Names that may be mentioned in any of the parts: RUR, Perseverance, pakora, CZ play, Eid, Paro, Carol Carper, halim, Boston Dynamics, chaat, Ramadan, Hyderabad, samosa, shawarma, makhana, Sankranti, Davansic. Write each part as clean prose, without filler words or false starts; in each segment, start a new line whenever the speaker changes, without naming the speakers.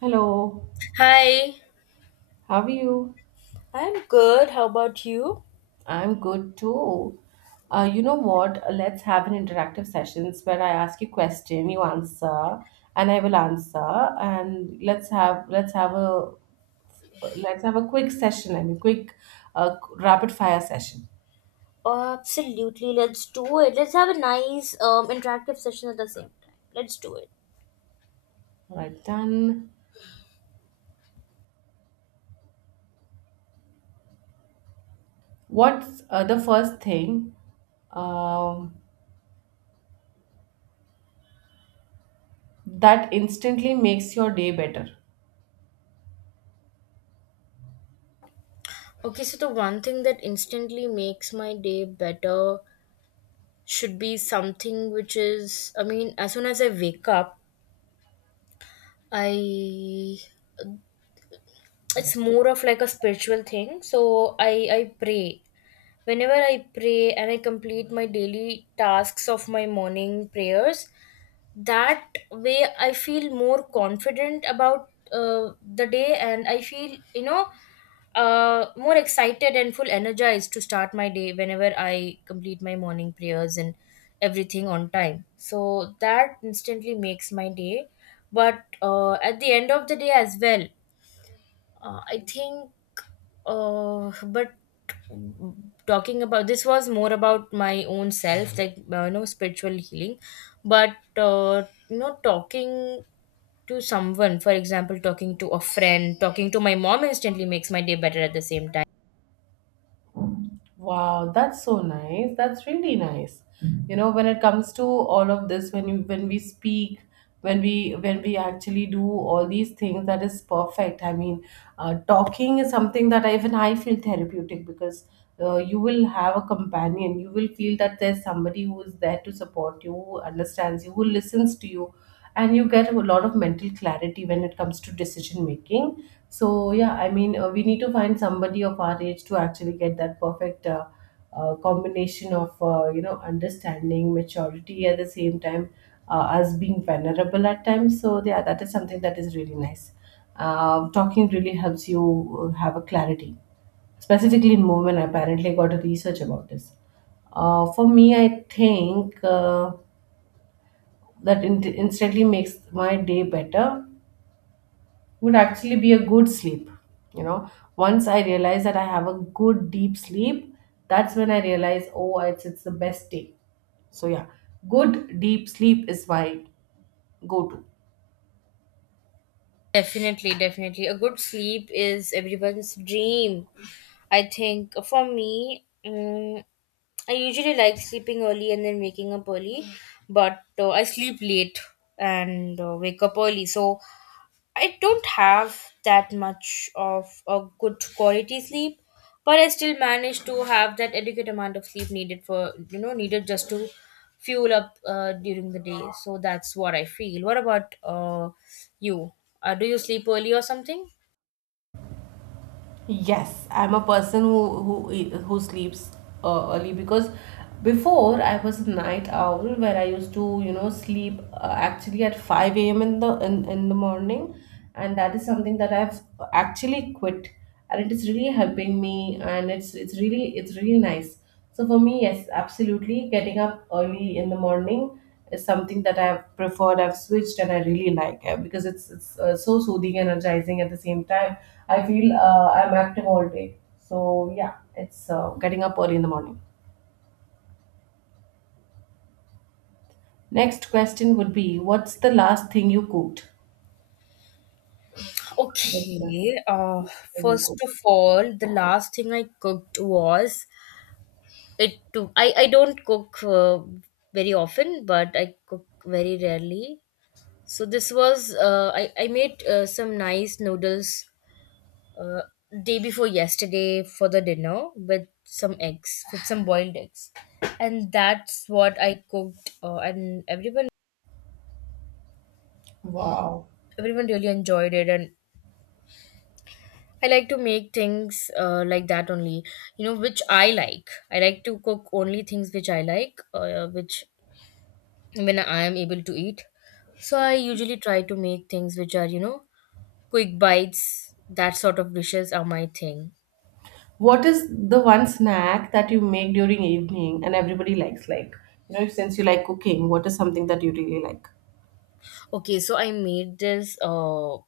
Hello,
Hi.
how are you?
I'm good. How about you?
I'm good too. You know what? Let's have an interactive sessions where I ask you question, you answer, and I will answer, and let's have a quick session. I mean, quick rapid fire session.
Absolutely, let's do it. Let's have a nice interactive session at the same time. Let's do it.
All right, done. What's the first thing um, that instantly makes your day better?
Okay, so the one thing that instantly makes my day better should be something which is, I mean, as soon as I wake up, I. it's more of like a spiritual thing. I pray. Whenever I pray and I complete my daily tasks of my morning prayers, that way I feel more confident about the day, and I feel more excited and full energized to start my day whenever I complete my morning prayers and everything on time. So that instantly makes my day. But at the end of the day as well, I think, but talking about this was more about my own self, like spiritual healing. But talking to someone, for example, talking to a friend, talking to my mom instantly makes my day better at the same time.
Wow, that's so nice. That's really nice. You know, when it comes to all of this, when we speak, when we actually do all these things, that is perfect. I mean, talking is something that even I feel therapeutic because you will have a companion. You will feel that there's somebody who is there to support you, who understands you, who listens to you, and you get a lot of mental clarity when it comes to decision making. So yeah, I mean, we need to find somebody of our age to actually get that perfect combination of you know, understanding maturity at the same time, us being vulnerable at times. So yeah, that is something that is really nice. Talking really helps you have a clarity, specifically in movement. I apparently got a research about this. For me, I think that instantly makes my day better would actually be a good sleep, you know. Once I realize that I have a good deep sleep, that's when I realize, oh, it's the best day. So yeah, good deep sleep is my go to.
Definitely, definitely. A good sleep is everyone's dream. I think for me, I usually like sleeping early and then waking up early, but I sleep late and wake up early. So I don't have that much of a good quality sleep, but I still manage to have that adequate amount of sleep needed, for you know, needed just to fuel up during the day. So that's what I feel. What about you? Do you sleep early or something?
Yes, I'm a person who sleeps early, because before I was a night owl where I used to, you know, sleep actually at 5 a.m. in the in the morning, and that is something that I've actually quit, and it is really helping me, and it's really nice. So for me, yes, absolutely. Getting up early in the morning is something that I've preferred. I've switched, and I really like it because it's so soothing and energizing at the same time. I feel I'm active all day. So yeah, it's getting up early in the morning. Next question would be, what's the last thing you cooked? What's the
Okay.
thing you
First
cooked?
of all, the last thing I cooked was it. Took. I don't cook very often, but I cook very rarely. So this was I made some nice noodles, uh, day before yesterday, for the dinner, with some eggs, with some boiled eggs, and that's what I cooked. And everyone
Wow.
everyone really enjoyed it, and I like to make things like that only. You know which I like. I like to cook only things which I like, which when I am able to eat. So I usually try to make things which are, you know, quick bites. That sort of dishes are my thing.
What is the one snack that you make during evening and everybody likes? Like, you know, since you like cooking, what is something that you really like?
Okay, so I made this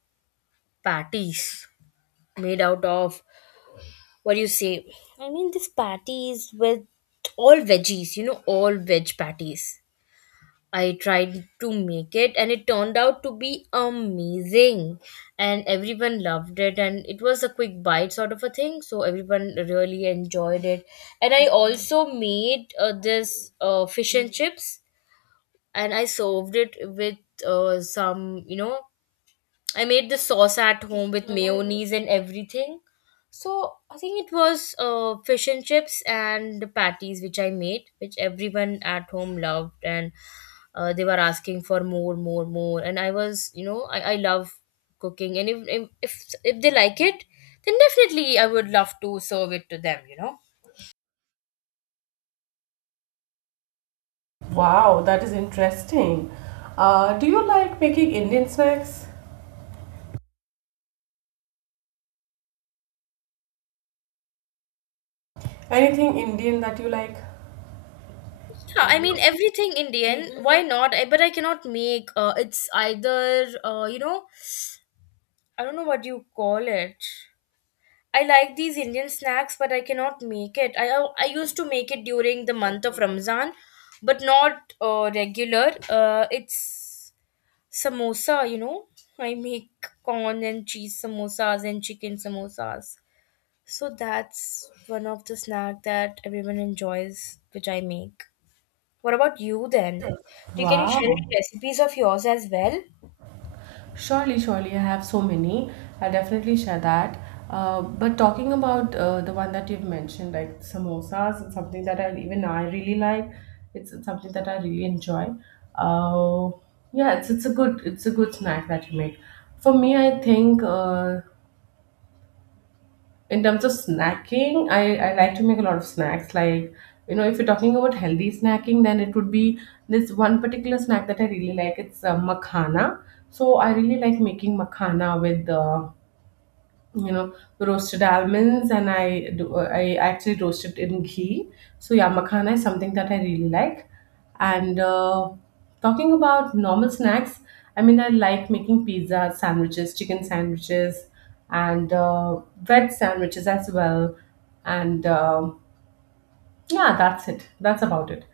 patties made out of, what do you say? I mean, this patties with all veggies, you know, all veg patties. I tried to make it and it turned out to be amazing, and everyone loved it, and it was a quick bite sort of a thing, so everyone really enjoyed it. And I also made this fish and chips, and I served it with some, you know, I made the sauce at home with mayonnaise and everything. So I think it was fish and chips and the patties which I made, which everyone at home loved, and they were asking for more, more, more. And I was, you know, I love cooking, and if they like it, then definitely I would love to serve it to them, you know.
Wow, that is interesting. Do you like making Indian snacks? Anything Indian that you like?
Yeah, I mean everything Indian. Mhm. Why not? I, but I cannot make. It's either I don't know what you call it. I like these Indian snacks, but I cannot make it. I used to make it during the month of Ramzan, but not regular. It's samosa, you know. I make corn and cheese samosas and chicken samosas. So that's one of the snack that everyone enjoys, which I make. What about you then? Do you, can you share any
Wow.
recipes of yours as well?
Surely, surely, I have so many. I'll definitely share that. But talking about the one that you've mentioned, like samosas, it's something that I really like. It's something that I really enjoy. Uh, yeah, it's a good snack that you make. For me, I think in terms of snacking, I like to make a lot of snacks. Like, you know, if you're talking about healthy snacking, then it would be this one particular snack that I really like. It's makhana. So I really like making makhana with you know, roasted almonds, and I actually roasted in ghee. So yeah, makhana is something that I really like. And talking about normal snacks, I mean, I like making pizza sandwiches, chicken sandwiches, and bread sandwiches as well. And yeah, that's it. That's about it.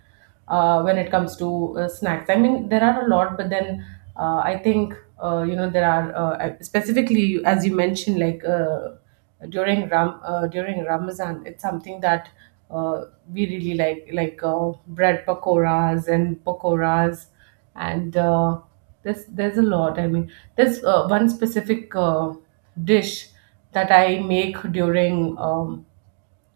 When it comes to snacks, I mean, there are a lot, but then I think you know, there are specifically, as you mentioned, like during Ramazan, it's something that uh, we really like bread pakoras and pakoras. And there's a lot. I mean, there's one specific dish that I make during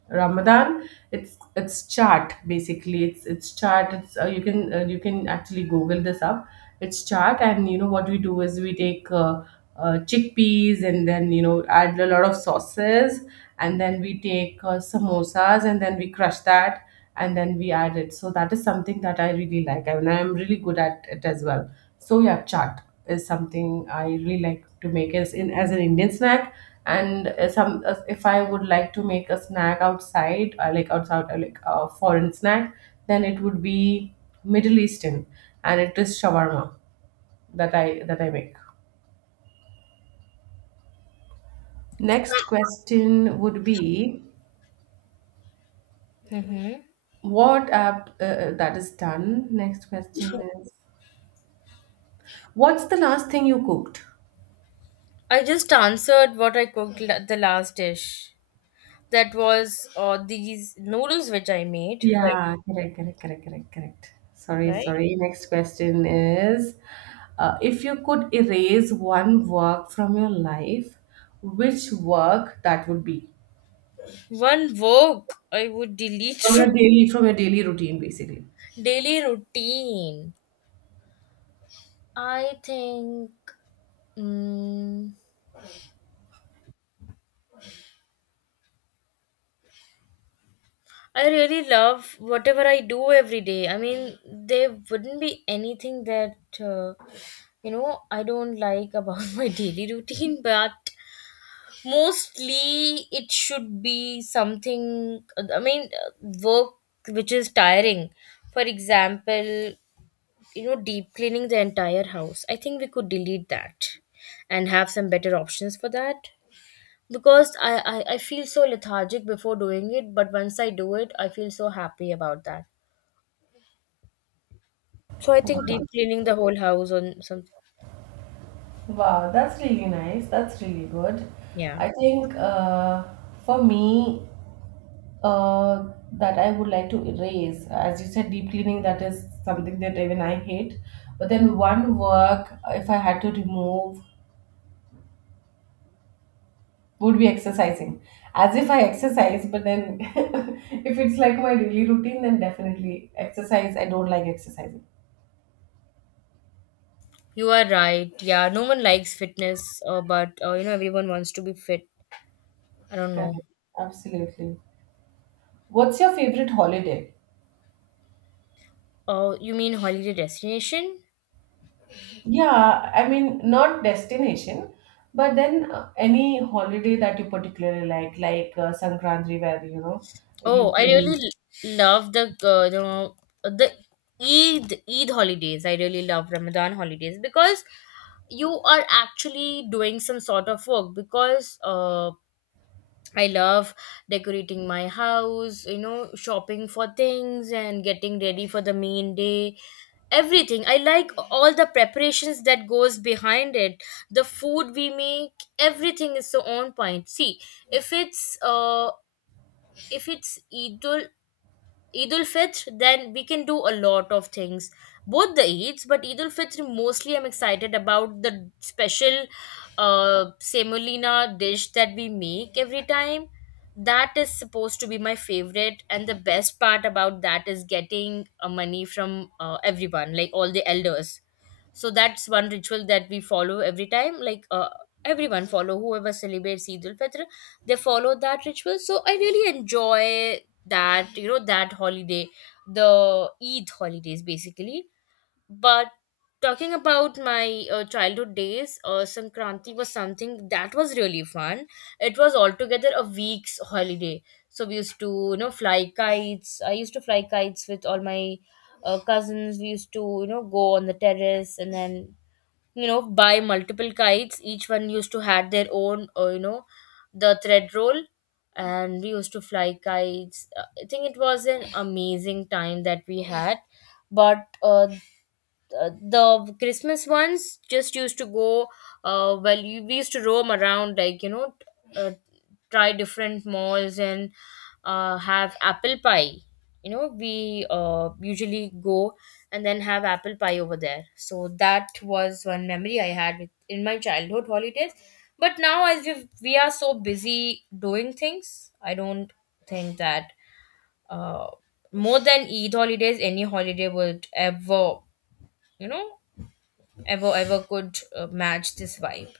Ramadan. It's chart basically. It's chart. It's you can actually Google this up. It's chart, and you know what we do is we take chickpeas and then, you know, add a lot of sauces, and then we take samosas and then we crush that and then we add it. So that is something that I really like. I mean, I'm really good at it as well. So yeah, chaat is something I really like to make as in as an Indian snack. And some if I would like to make a snack outside like outside, like a foreign snack, then it would be Middle Eastern, and it is shawarma that I make. Next question would be,
Mm-hmm.
What app that is done? Next question is, what's the last thing you cooked?
I just answered what I cooked, the last dish. That was these noodles which I made for you,
Yeah, correct, correct, correct, correct, correct. Sorry,
right?
sorry. Next question is, if you could erase one work from your life, which work that would be?
One work I would delete from
From your daily routine, basically.
daily routine. I think, mm, I really love whatever I do every day. I mean, there wouldn't be anything that you know, I don't like about my daily routine. But mostly it should be something, i mean uh, work which is tiring. For example, you know, deep cleaning the entire house, I think we could delete that and have some better options for that, because I feel so lethargic before doing it, but once I do it, I feel so happy about that. So I think
Wow,
deep cleaning the whole house on some,
wow, that's really nice. That's really good.
yeah.
I think for me, that I would like to erase. As you said, deep cleaning, that is something that even I hate. But then, one work, if I had to remove, would be exercising. As if I exercise, but then if it's like my daily routine, then definitely exercise. I don't like exercising.
You are right, yeah, no one likes fitness, but you know, everyone wants to be fit. I don't
Correct.
know.
Absolutely. What's your favorite holiday?
Oh, you mean holiday destination?
Yeah, I mean, not destination, but then any holiday that you particularly like Sankranti, where you know you
Oh, I really
can.
love the uh, the the Eid holidays. I really love Ramadan holidays, because you are actually doing some sort of work. Because I love decorating my house, you know, shopping for things and getting ready for the main day. Everything. I like all the preparations that goes behind it. The food we make, everything is so on point. See, if it's uh if it's either Eid ul Fitr, then we can do a lot of things. Both the Eids, but Eid ul Fitr, mostly I'm excited about the special semolina dish that we make every time. That is supposed to be my favorite, and the best part about that is getting money from everyone, like all the elders. So that's one ritual that we follow every time. Like everyone follow, whoever celebrates Eid ul Fitr, they follow that ritual. So I really enjoy that, you know, that holiday, the Eid holidays basically. But talking about my childhood days, Sankranti was something that was really fun. It was altogether a week's holiday. So we used to, you know, fly kites. I used to fly kites with all my cousins. We used to, you know, go on the terrace and then, you know, buy multiple kites. Each one used to had their own the thread roll, and we used to fly kites. I think it was an amazing time that we had. But the Christmas ones just used to go well. We used to roam around, like, you know, try different malls and have apple pie. You know, we usually go and then have apple pie over there. So that was one memory I had with, in my childhood holidays. But now, as we are so busy doing things, I don't think that uh, more than Eid holidays, any holiday would ever, you know, ever could match this vibe.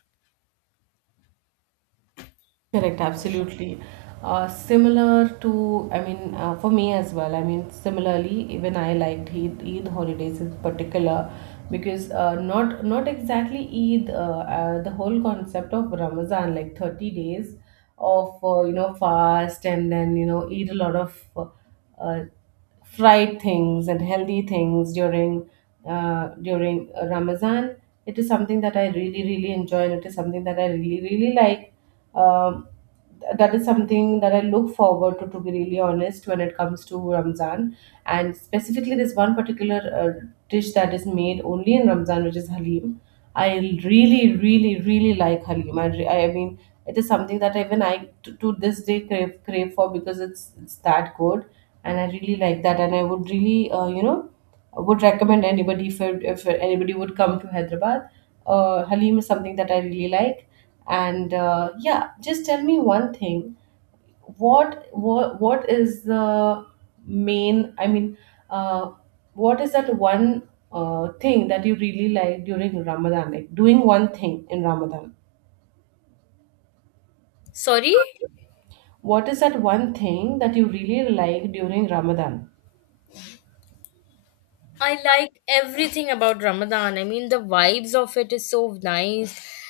Correct, absolutely. Similar to, I mean, for me as well. I mean, similarly, even I liked Eid holidays in particular because not not exactly Eid, the whole concept of Ramazan, like 30 days of you know, fast and then, you know, eat a lot of fried things and healthy things during during Ramadan. It is something that I really really enjoy, and it is something that I really really like. Um, that is something that I look forward to be really honest, when it comes to Ramzan, and specifically this one particular dish that is made only in Ramzan, which is halim. I really, really, really like halim. I mean, it is something that even I to this day crave for because it's that good, and I really like that. And I would really, you know, would recommend anybody if anybody would come to Hyderabad. Halim is something that I really like, and yeah, just tell me one thing. What is the main? I mean, uh, what is that one thing that you really like during Ramadan? Like doing one thing in Ramadan.
Sorry.
What is that one thing that you really like during Ramadan?
I like everything about Ramadan. I mean, the vibes of it is so nice.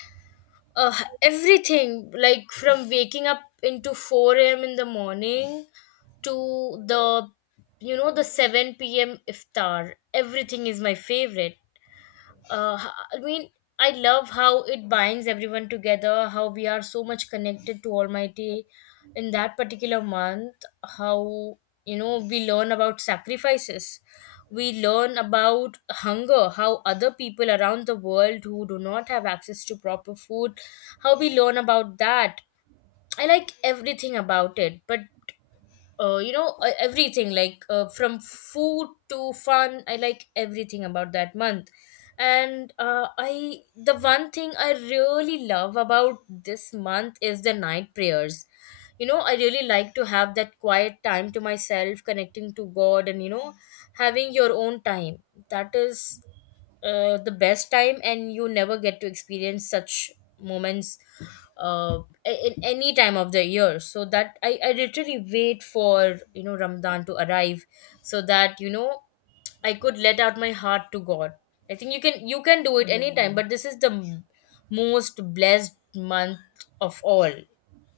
Uh, everything, like from waking up into 4 a.m. in the morning to the, you know, the 7 p.m. iftar. Everything is my favorite. uh, I mean, I love how it binds everyone together, how we are so much connected to Almighty in that particular month, how, you know, we learn about sacrifices. We learn about hunger, how other people around the world who do not have access to proper food, how we learn about that. I like everything about it. But everything, like from food to fun, I like everything about that month. And I the one thing I really love about this month is the night prayers. You know, I really like to have that quiet time to myself, connecting to God, and you know, having your own time. That is the best time, and you never get to experience such moments uh, in any time of the year. So that, I literally wait for, you know, Ramadan to arrive, so that, you know, I could let out my heart to God. I think you can, you can do it anytime, but this is the most blessed month of all.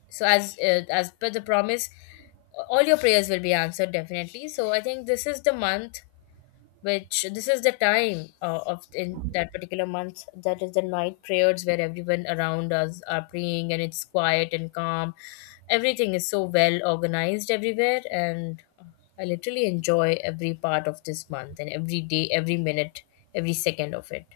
So as per the promise, all your prayers will be answered definitely. So I think this is the month which, this is the time of in that particular month, that is the night prayers, where everyone around us are praying, and it's quiet and calm, everything is so well organized everywhere. And I literally enjoy every part of this month and every day, every minute, every second of it.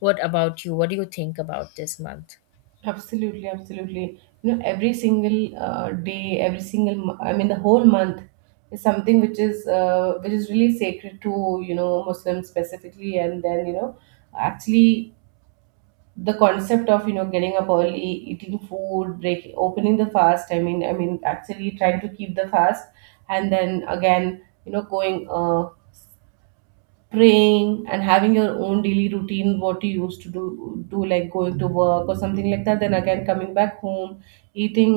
What about you? What do you think about this month?
Absolutely, absolutely. You know, every single day, every single, I mean, the whole month is something which is really sacred to, you know, Muslims specifically. And then, you know, actually the concept of, you know, getting up early, eating food, break, opening the fast. I mean, actually trying to keep the fast, and then again, you know, going praying and having your own daily routine, what you used to do like going to work or something like that, then again coming back home, eating,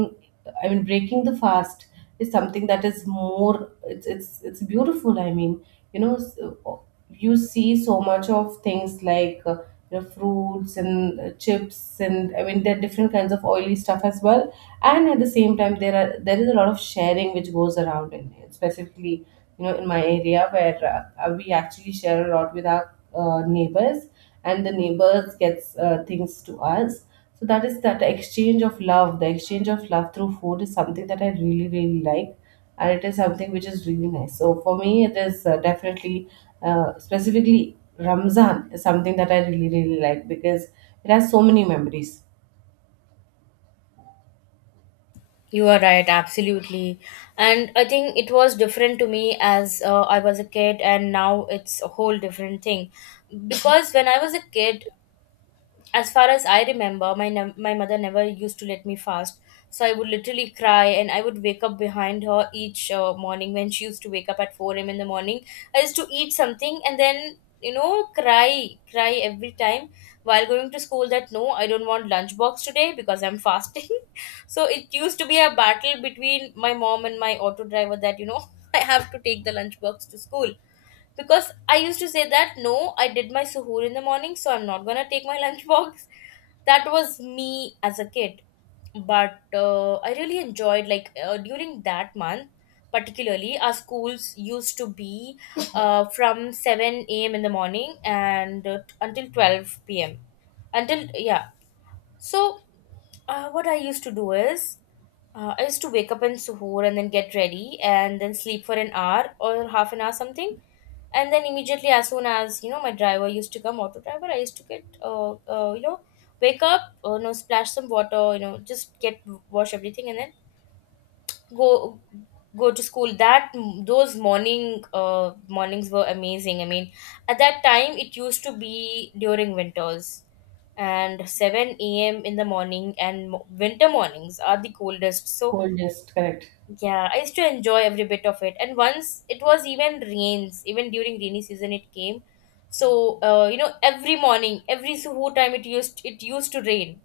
I mean, breaking the fast, is something that is more, it's beautiful. I mean, you know, you see so much of things like you know, fruits and chips, and I mean, there are different kinds of oily stuff as well. And at the same time, there is a lot of sharing which goes around in specifically, you know, in my area, where we actually share a lot with our neighbors, and the neighbors gets things to us. So that is that exchange of love, the exchange of love through food, is something that I really really like, and it is something which is really nice. So for me, it is definitely, specifically Ramzan is something that I really really like, because it has so many memories.
You are right, absolutely. And I think it was different to me as I was a kid, and now it's a whole different thing. Because when I was a kid, as far as I remember my mother never used to let me fast, so I would literally cry, and I would wake up behind her each morning when she used to wake up at 4 a.m. in the morning. I used to eat something, and then cry every time while going to school that no, I don't want lunchbox today because I'm fasting. So it used to be a battle between my mom and my auto driver that I have to take the lunchbox to school, because I used to say that no, I did my suhoor in the morning, so I'm not gonna take my lunchbox. That was me as a kid, but I really enjoyed, like during that month, particularly our schools used to be from 7 a.m. in the morning and until 12 p.m. Until, yeah. So what I used to do is, I used to wake up in suhoor, and then get ready, and then sleep for an hour or half an hour, something. And then immediately, as soon as my driver used to come, auto driver, I used to get wake up, splash some water, just get, wash everything, and then go go to school, that those mornings were amazing. I mean, at that time it used to be during winters, and 7 a.m. in the morning and winter mornings are the coldest, so
Coldest, correct.
yeah, I used to enjoy every bit of it. And once it was even rains, even during rainy season it came. So every morning, every suho time it used to rain,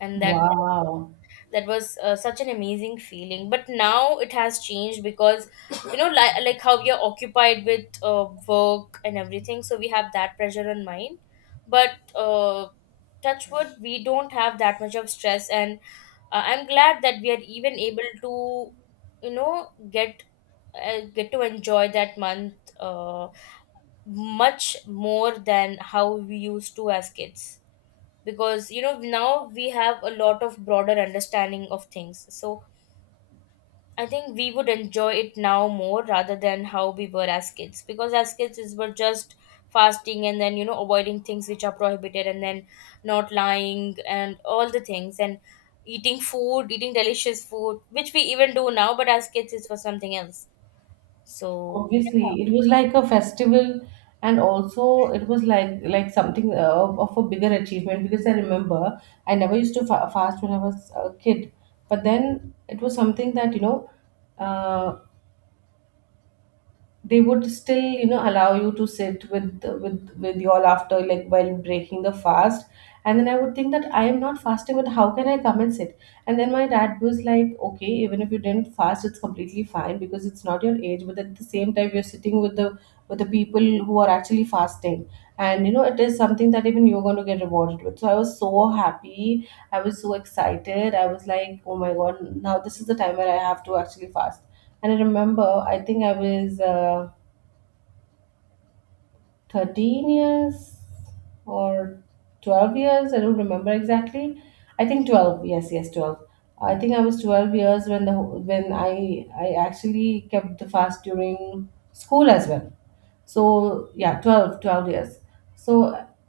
and that
Wow.
that was such an amazing feeling. But now it has changed because, like how we are occupied with work and everything, so we have that pressure on mind. But touch wood, we don't have that much of stress, and I'm glad that we are even able to get to enjoy that month, uh, much more than how we used to as kids, because now we have a lot of broader understanding of things. So I think we would enjoy it now more rather than how we were as kids, because as kids is were just fasting, and then avoiding things which are prohibited, and then not lying and all the things, and eating delicious food, which we even do now, but as kids it was something else. So...
Obviously, it was like a festival, and also it was like something of a bigger achievement, because I remember I never used to fast when I was a kid, but then it was something that, you know, uh, they would still, you know, allow you to sit with y'all after, like, while breaking the fast. And then I would think that I am not fasting, but how can I come and sit? And then my dad was like, okay, even if you didn't fast, it's completely fine because it's not your age, but at the same time, you're sitting with the people who are actually fasting, and you know, it is something that even you're going to get rewarded with. So I was so happy. I was so excited. I was like, oh my God, now this is the time where I have to actually fast. And I remember, I think I was 13 years or 12 years. I don't remember exactly. I think 12. Yes, yes, 12. I think I was 12 years when the when I actually kept the fast during school as well. So yeah, twelve years. So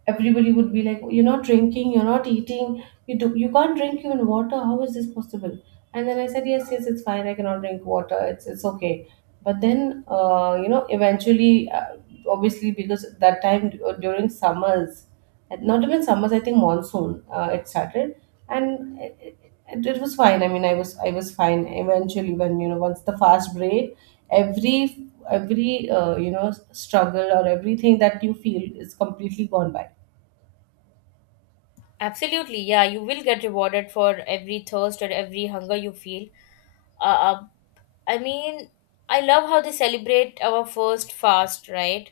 everybody would be like, you're not drinking, you're not eating, you can't drink even water. How is this possible? And then I said, yes, yes, it's fine, I cannot drink water. It's okay. But then, you know, eventually, obviously because that time during summers, and not even summers, I think monsoon, it started. And it was fine. I mean, I was fine eventually when you know once the fast break. Every you know, struggle or everything that you feel is completely gone by.
Absolutely, yeah, you will get rewarded for every thirst or every hunger you feel. Uh, uh, I mean, I love how they celebrate our first fast, right?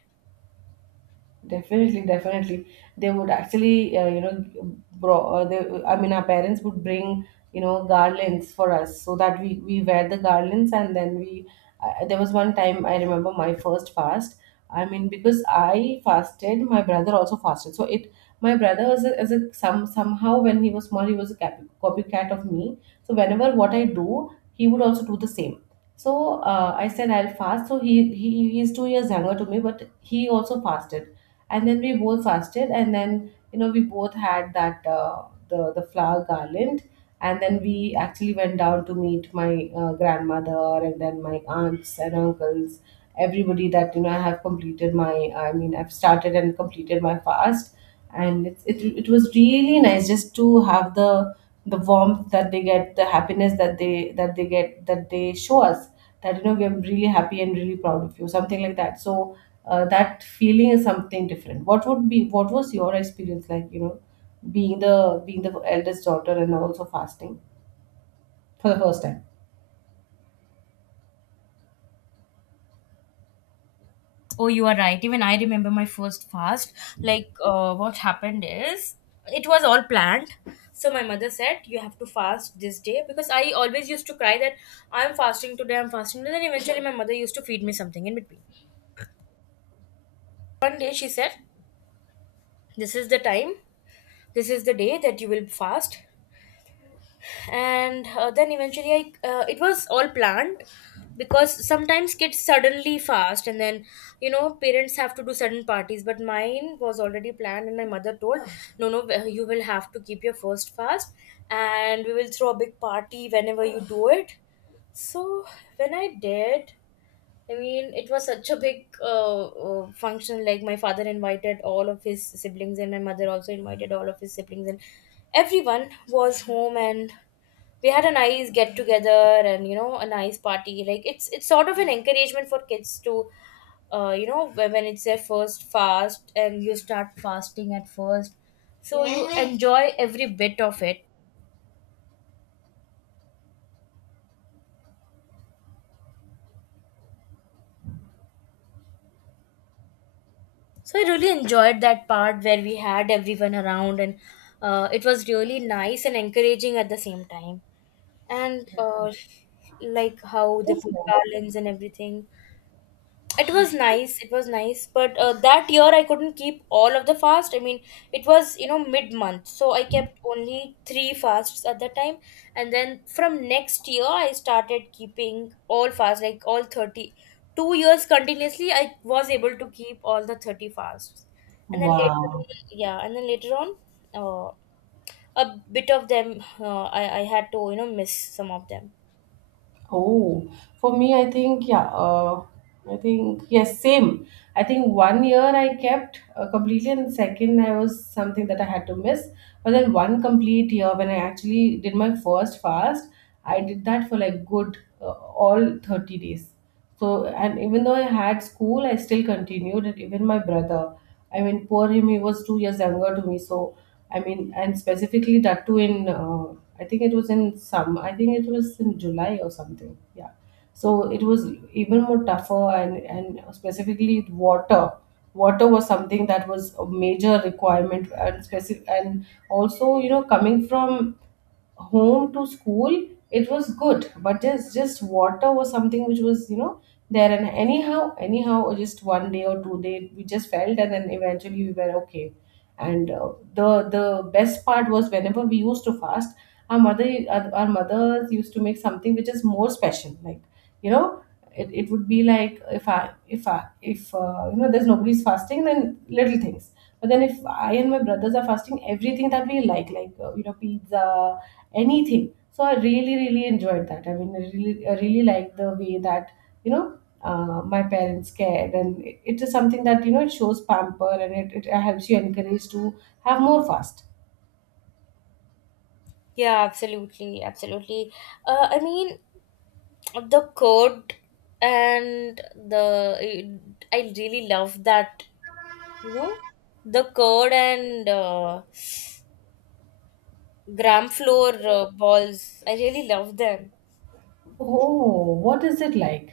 Definitely, definitely. They would actually, you know, bro. I mean, our parents would bring, you know, garlands for us so that we wear the garlands, and then we. There was one time I remember my first fast. I mean, because I fasted, my brother also fasted. My brother was a, as a some somehow when he was small, he was a copycat of me. So whenever what I do, he would also do the same. So I said I'll fast. So he is 2 years younger to me, but he also fasted. And then we both fasted, and then you know we both had that the flower garland. And then we actually went down to meet my grandmother, and then my aunts and uncles, everybody, that you know I have completed my, I mean, I've started and completed my fast. And it was really nice just to have the warmth that they get, the happiness that they get, that they show us, that you know we're really happy and really proud of you, something like that. So that feeling is something different. What would be What was your experience like, you know, being the eldest daughter and also fasting for the first time?
Oh, you are right. Even I remember my first fast. Like, what happened is, it was all planned. So my mother said, "You have to fast this day," because I always used to cry that I'm fasting today. I'm fasting. And then eventually, my mother used to feed me something in between. One day, she said, "This is the time. This is the day that you will fast." And then eventually it was all planned, because sometimes kids suddenly fast and then parents have to do sudden parties. But mine was already planned, and my mother told, "No, no, you will have to keep your first fast, and we will throw a big party whenever you do it." So when I did, I mean, it was such a big function, like my father invited all of his siblings, and my mother also invited all of his siblings, and everyone was home, and we had a nice get together. And a nice party, like it's sort of an encouragement for kids to, when it's their first fast and you start fasting at first, so you enjoy every bit of it. So I really enjoyed that part where we had everyone around, and it was really nice and encouraging at the same time. And like how they
That's
put
nice.
garlands and everything. It was nice, it was nice, but that year I couldn't keep all of the fast. I mean, it was mid month, so I kept only three fasts at that time. And then from next year I started keeping all fasts, like all 30. 2 years continuously I was able to keep all the 30 fasts. And then later...
Wow.
yeah, and then later on, uh, a bit of them, I had to miss some of them.
Oh, for me, I think, yeah, I think, yes, same. I think one year I kept completely, and second, I was something that I had to miss. But then, one complete year when I actually did my first fast, I did that for like good, all 30 days. So, and even though I had school, I still continued. And even my brother, I mean, poor him, he was 2 years younger to me. So, I mean, and specifically that too in, I think it was in some, I think it was in July or something. Yeah. So it was even more tougher, and specifically water. Water was something that was a major requirement, and specific, and also you know coming from home to school. It was good, but just water was something which was you know there. And anyhow just one day or two day we just felt, and then eventually we were okay. And the best part was whenever we used to fast, our mothers used to make something which is more special, like, you know, it would be like if I if I if you know there's nobody's fasting, then little things. But then if I and my brothers are fasting, everything that we like, like, you know, pizza, anything. So I really, really enjoyed that. I mean, I really liked the way that you know, my parents cared, and it is something that you know it shows pamper, and it helps you encourage to have more fast.
Yeah, absolutely, absolutely. I mean, the code, and the, I really love that, you know the code, and gram floor balls. I really love them.
Oh, what is it like?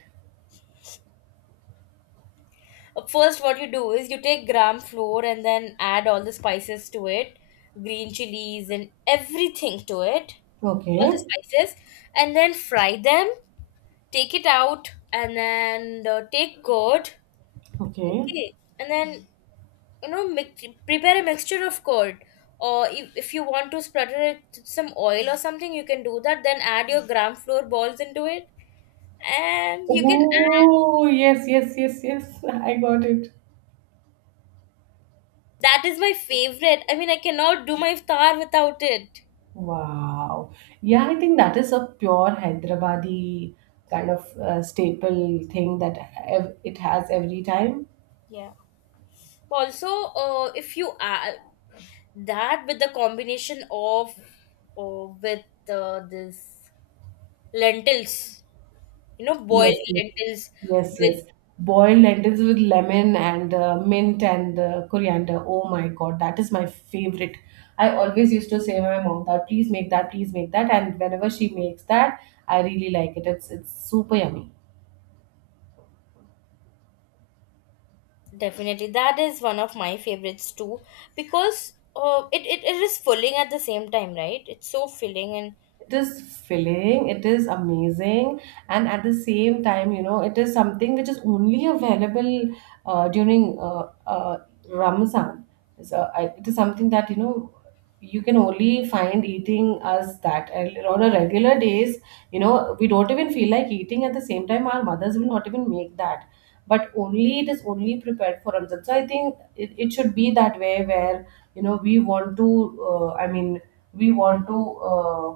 First what you do is you take gram floor and then add all the spices to it, green chilies and everything to it, all the
Okay,
spices, and then fry them, take it out, and then take curd.
okay.
Okay. And then mix, prepare a mixture of curd, or if you want to splatter it with some oil or something, you can do that, then add your gram flour balls into it, and you can add...
Oh, yes, yes, yes, yes. I got it.
That is my favorite. I mean, I cannot do my iftar without it.
Wow. Yeah, I think that is a pure Hyderabadi kind of staple thing that it has every time.
Yeah. Also if you add that with the combination of, with, this lentils,
Yes,
boiled
yes,
lentils
yes,
with...
yes. Boiled lentils with lemon and mint and coriander. Oh my God, that is my favorite. I always used to say my mom that please make that, please make that, and whenever she makes that, I really like it. It's super yummy.
Definitely, that is one of my favorites too, because it is filling at the same time, right? It's so filling, and...
It is filling, it is amazing. And at the same time you know it is something which is only available during Ramzan. So it is something that you know you can only find eating as that. And on a regular days, you know, we don't even feel like eating, at the same time our mothers will not even make that. But only it is only prepared for Ramzan. So I think it should be that way where you know we want to, I mean, we want to, uh,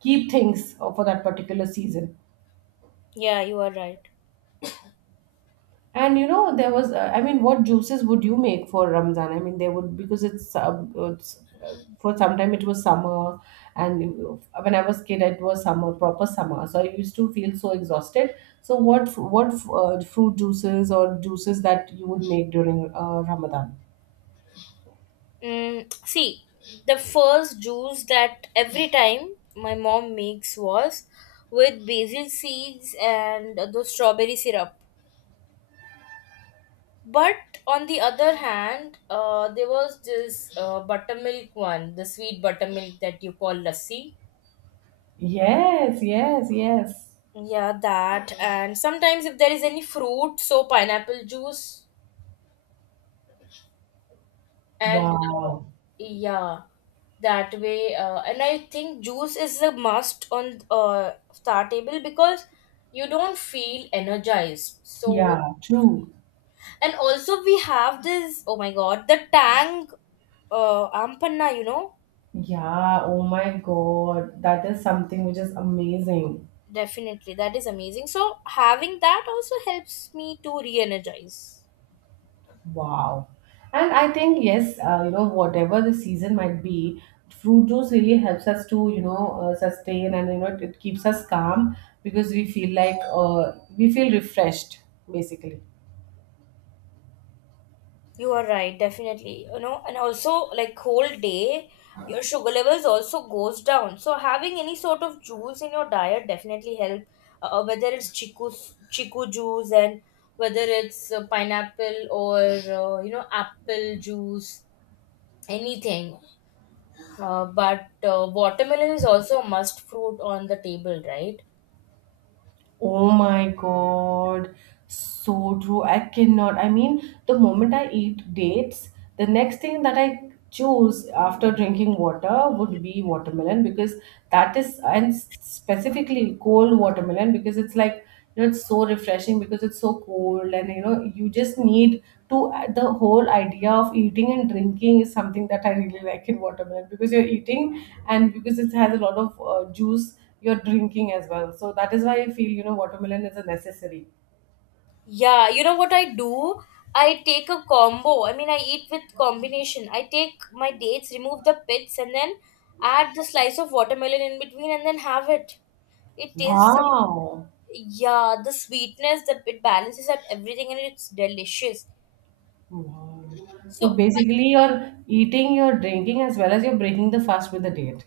keep things, for that particular season.
yeah, you are right.
And you know, there was, I mean, what juices would you make for Ramzan? I mean, they would, because it's for some time it was summer, and when I was kid, it was summer, proper summer. So I used to feel so exhausted. So what fruit juices or juices that you would make during Ramadan?
Mm, see, the first juice that every time my mom makes was with basil seeds and the strawberry syrup. But on the other hand, there was this buttermilk one, the sweet buttermilk that you call lassi.
Yes, yes, yes.
Yeah, that. And sometimes if there is any fruit, so pineapple juice, and
Wow.
yeah, that way. And I think juice is a must on star table because you don't feel energized. So...
Yeah, true.
and also we have this, oh my God, the Tang Ampanna.
Yeah, oh my God, that is something which is amazing.
Definitely that is amazing. So having that also helps me to re-energize.
Wow. And I think, yes, you know, whatever the season might be, fruit juice really helps us to, you know, sustain, and, you know, it keeps us calm because we feel like, we feel refreshed, basically.
You are right, definitely. And also, like whole day, your sugar levels also goes down, so having any sort of juice in your diet definitely help. Whether it's chiku juice, and whether it's pineapple, or apple juice, anything. But watermelon is also a must fruit on the table, right?
Oh my God. So true. I cannot. I mean, the moment I eat dates, the next thing that I choose after drinking water would be watermelon, because that is, and specifically cold watermelon because it's like, you know, it's so refreshing because it's so cold, and you know, you just need to. The whole idea of eating and drinking is something that I really like in watermelon, because you're eating, and because it has a lot of juice, you're drinking as well. So that is why I feel you know watermelon is a necessary.
Yeah, you know what I do? I take a combo. I mean, I eat with combination. I take my dates, remove the pits, and then add the slice of watermelon in between, and then have it. It tastes, so-
Wow.
yeah, the sweetness that it balances out everything, and it's delicious.
Wow. So
So...
basically, you're eating, you're drinking, as well as you're breaking the fast with the date.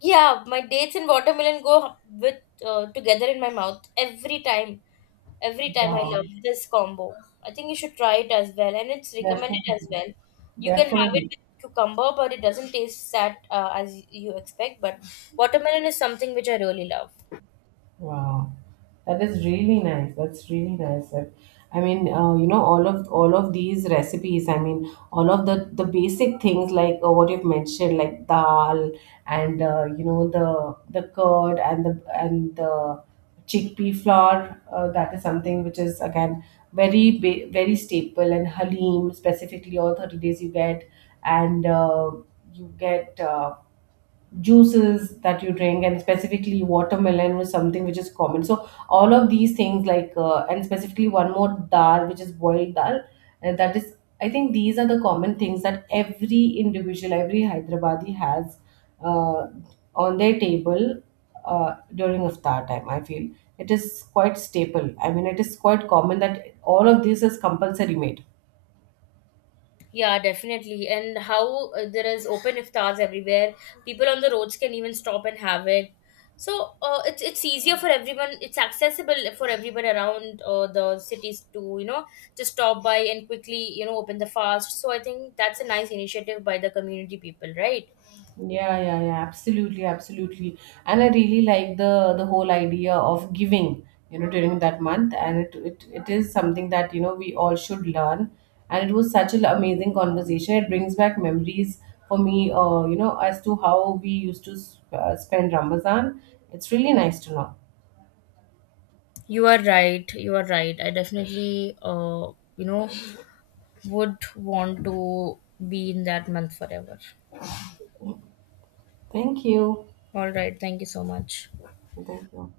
yeah, my dates and watermelon go with, together in my mouth every time. Every time I
Wow.
love this combo. I think you should try it as well, and it's recommended
Definitely.
as well. You can have it
Definitely.
with cucumber, but it doesn't taste that as you expect. But watermelon is something which I really love.
Wow, that is really nice. That's really nice. I mean, you know, all of these recipes. I mean, all of the basic things like what you've mentioned, like dal, and you know, the curd, and the chickpea flour. That is something which is again very very staple, and halim specifically all 30 days you get, and you get. Juices that you drink, and specifically watermelon was something which is common, so all of these things like, and specifically one more dal which is boiled dal, that is, I think these are the common things that every individual, every Hyderabadi has, uh, on their table, during iftar time, I feel. It is quite staple. I mean, it is quite common that all of this is compulsory made.
Yeah, definitely. And how there is open iftars everywhere. People on the roads can even stop and have it. So it's easier for everyone. It's accessible for everyone around the cities, to just stop by and quickly open the fast. So I think that's a nice initiative by the community people, right?
Yeah, yeah, yeah, absolutely, absolutely. And I really like the whole idea of giving, you know, during that month. And it is something that, you know, we all should learn. And it was such an amazing conversation. It brings back memories for me, you know, as to how we used to spend Ramadan. It's really nice to know.
You are right. You are right. I definitely would want to be in that month forever.
Thank you.
All right. Thank you so much.
Thank you.